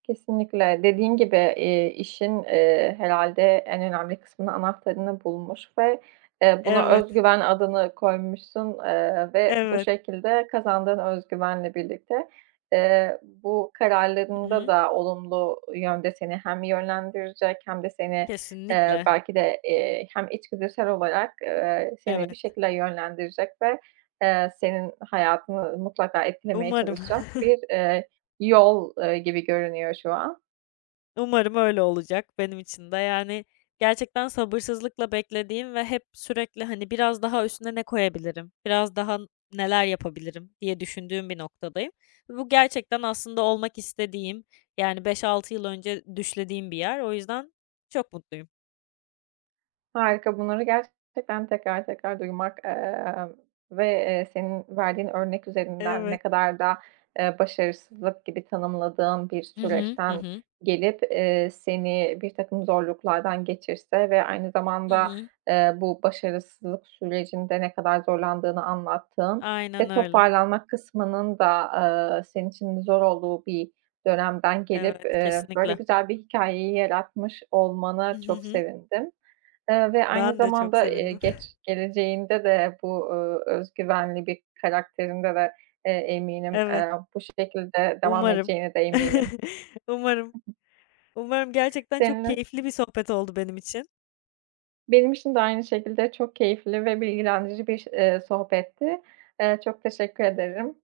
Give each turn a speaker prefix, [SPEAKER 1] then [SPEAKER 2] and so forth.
[SPEAKER 1] Kesinlikle, dediğin gibi, eee, işin, eee, herhâlde, en önemli kısmının anahtarını bulmuş ve, eee, buna
[SPEAKER 2] Evet.
[SPEAKER 1] özgüven adını koymuşsun, eee, ve bu
[SPEAKER 2] Evet.
[SPEAKER 1] şekilde kazandığın özgüvenle birlikte, eee, bu
[SPEAKER 2] Hı
[SPEAKER 1] kararlarında
[SPEAKER 2] hı.
[SPEAKER 1] da olumlu yönde seni hem yönlendirecek hem de seni, eee,
[SPEAKER 2] Kesinlikle.
[SPEAKER 1] belki de, eee, hem içgüdüsel olarak, eee, seni bir
[SPEAKER 2] Evet.
[SPEAKER 1] şekilde yönlendirecek ve, eee, senin hayatını mutlaka etkilemeye
[SPEAKER 2] Umarım.
[SPEAKER 1] çalışacak bir, eee, yol, ııı, gibi görünüyor şu an.
[SPEAKER 2] Umarım öyle olacak benim için de, yani, gerçekten sabırsızlıkla beklediğim ve hep sürekli, hani, biraz daha üstüne ne koyabilirim, biraz daha neler yapabilirim diye düşündüğüm bir noktadayım ve bu gerçekten aslında olmak istediğim, yani, 5-6 yıl önce düşlediğim bir yer. O yüzden çok mutluyum.
[SPEAKER 1] Harika, bunları gerçekten tekrar tekrar duymak, ııı, ve, eee, senin verdiğin örnek üzerinden ne
[SPEAKER 2] Evet.
[SPEAKER 1] kadar da, eee, başarısızlık gibi tanımladığın bir
[SPEAKER 2] Hı hı. Hı
[SPEAKER 1] süreçten
[SPEAKER 2] hı.
[SPEAKER 1] gelip, eee, seni birtakım zorluklardan geçirse ve aynı
[SPEAKER 2] Hı
[SPEAKER 1] zamanda,
[SPEAKER 2] hı.
[SPEAKER 1] eee, bu başarısızlık sürecinde ne kadar zorlandığını anlattığın
[SPEAKER 2] Aynen
[SPEAKER 1] ve
[SPEAKER 2] öyle.
[SPEAKER 1] toparlanmak kısmının da, ııı, senin için zor olduğu bir dönemden gelip,
[SPEAKER 2] Evet,
[SPEAKER 1] eee, böyle
[SPEAKER 2] kesinlikle.
[SPEAKER 1] güzel bir hikâyeyi yaratmış
[SPEAKER 2] Hı.
[SPEAKER 1] olmana
[SPEAKER 2] Hı
[SPEAKER 1] çok
[SPEAKER 2] hı.
[SPEAKER 1] sevindim, eee, ve aynı
[SPEAKER 2] Ben de çok
[SPEAKER 1] zamanda, eee,
[SPEAKER 2] sevindim.
[SPEAKER 1] geç geleceğinde de bu, ııı, özgüvenli bir karakterinde de, eee, eminim.
[SPEAKER 2] Evet.
[SPEAKER 1] Eee bu şekilde devam
[SPEAKER 2] Umarım.
[SPEAKER 1] edeceğine de eminim.
[SPEAKER 2] Umarım. Umarım. Gerçekten çok
[SPEAKER 1] Seninle.
[SPEAKER 2] keyifli bir sohbet oldu benim için.
[SPEAKER 1] Benim için de aynı şekilde, çok keyifli ve bilgilendirici bir, eee, sohbetti. Eee, çok teşekkür ederim.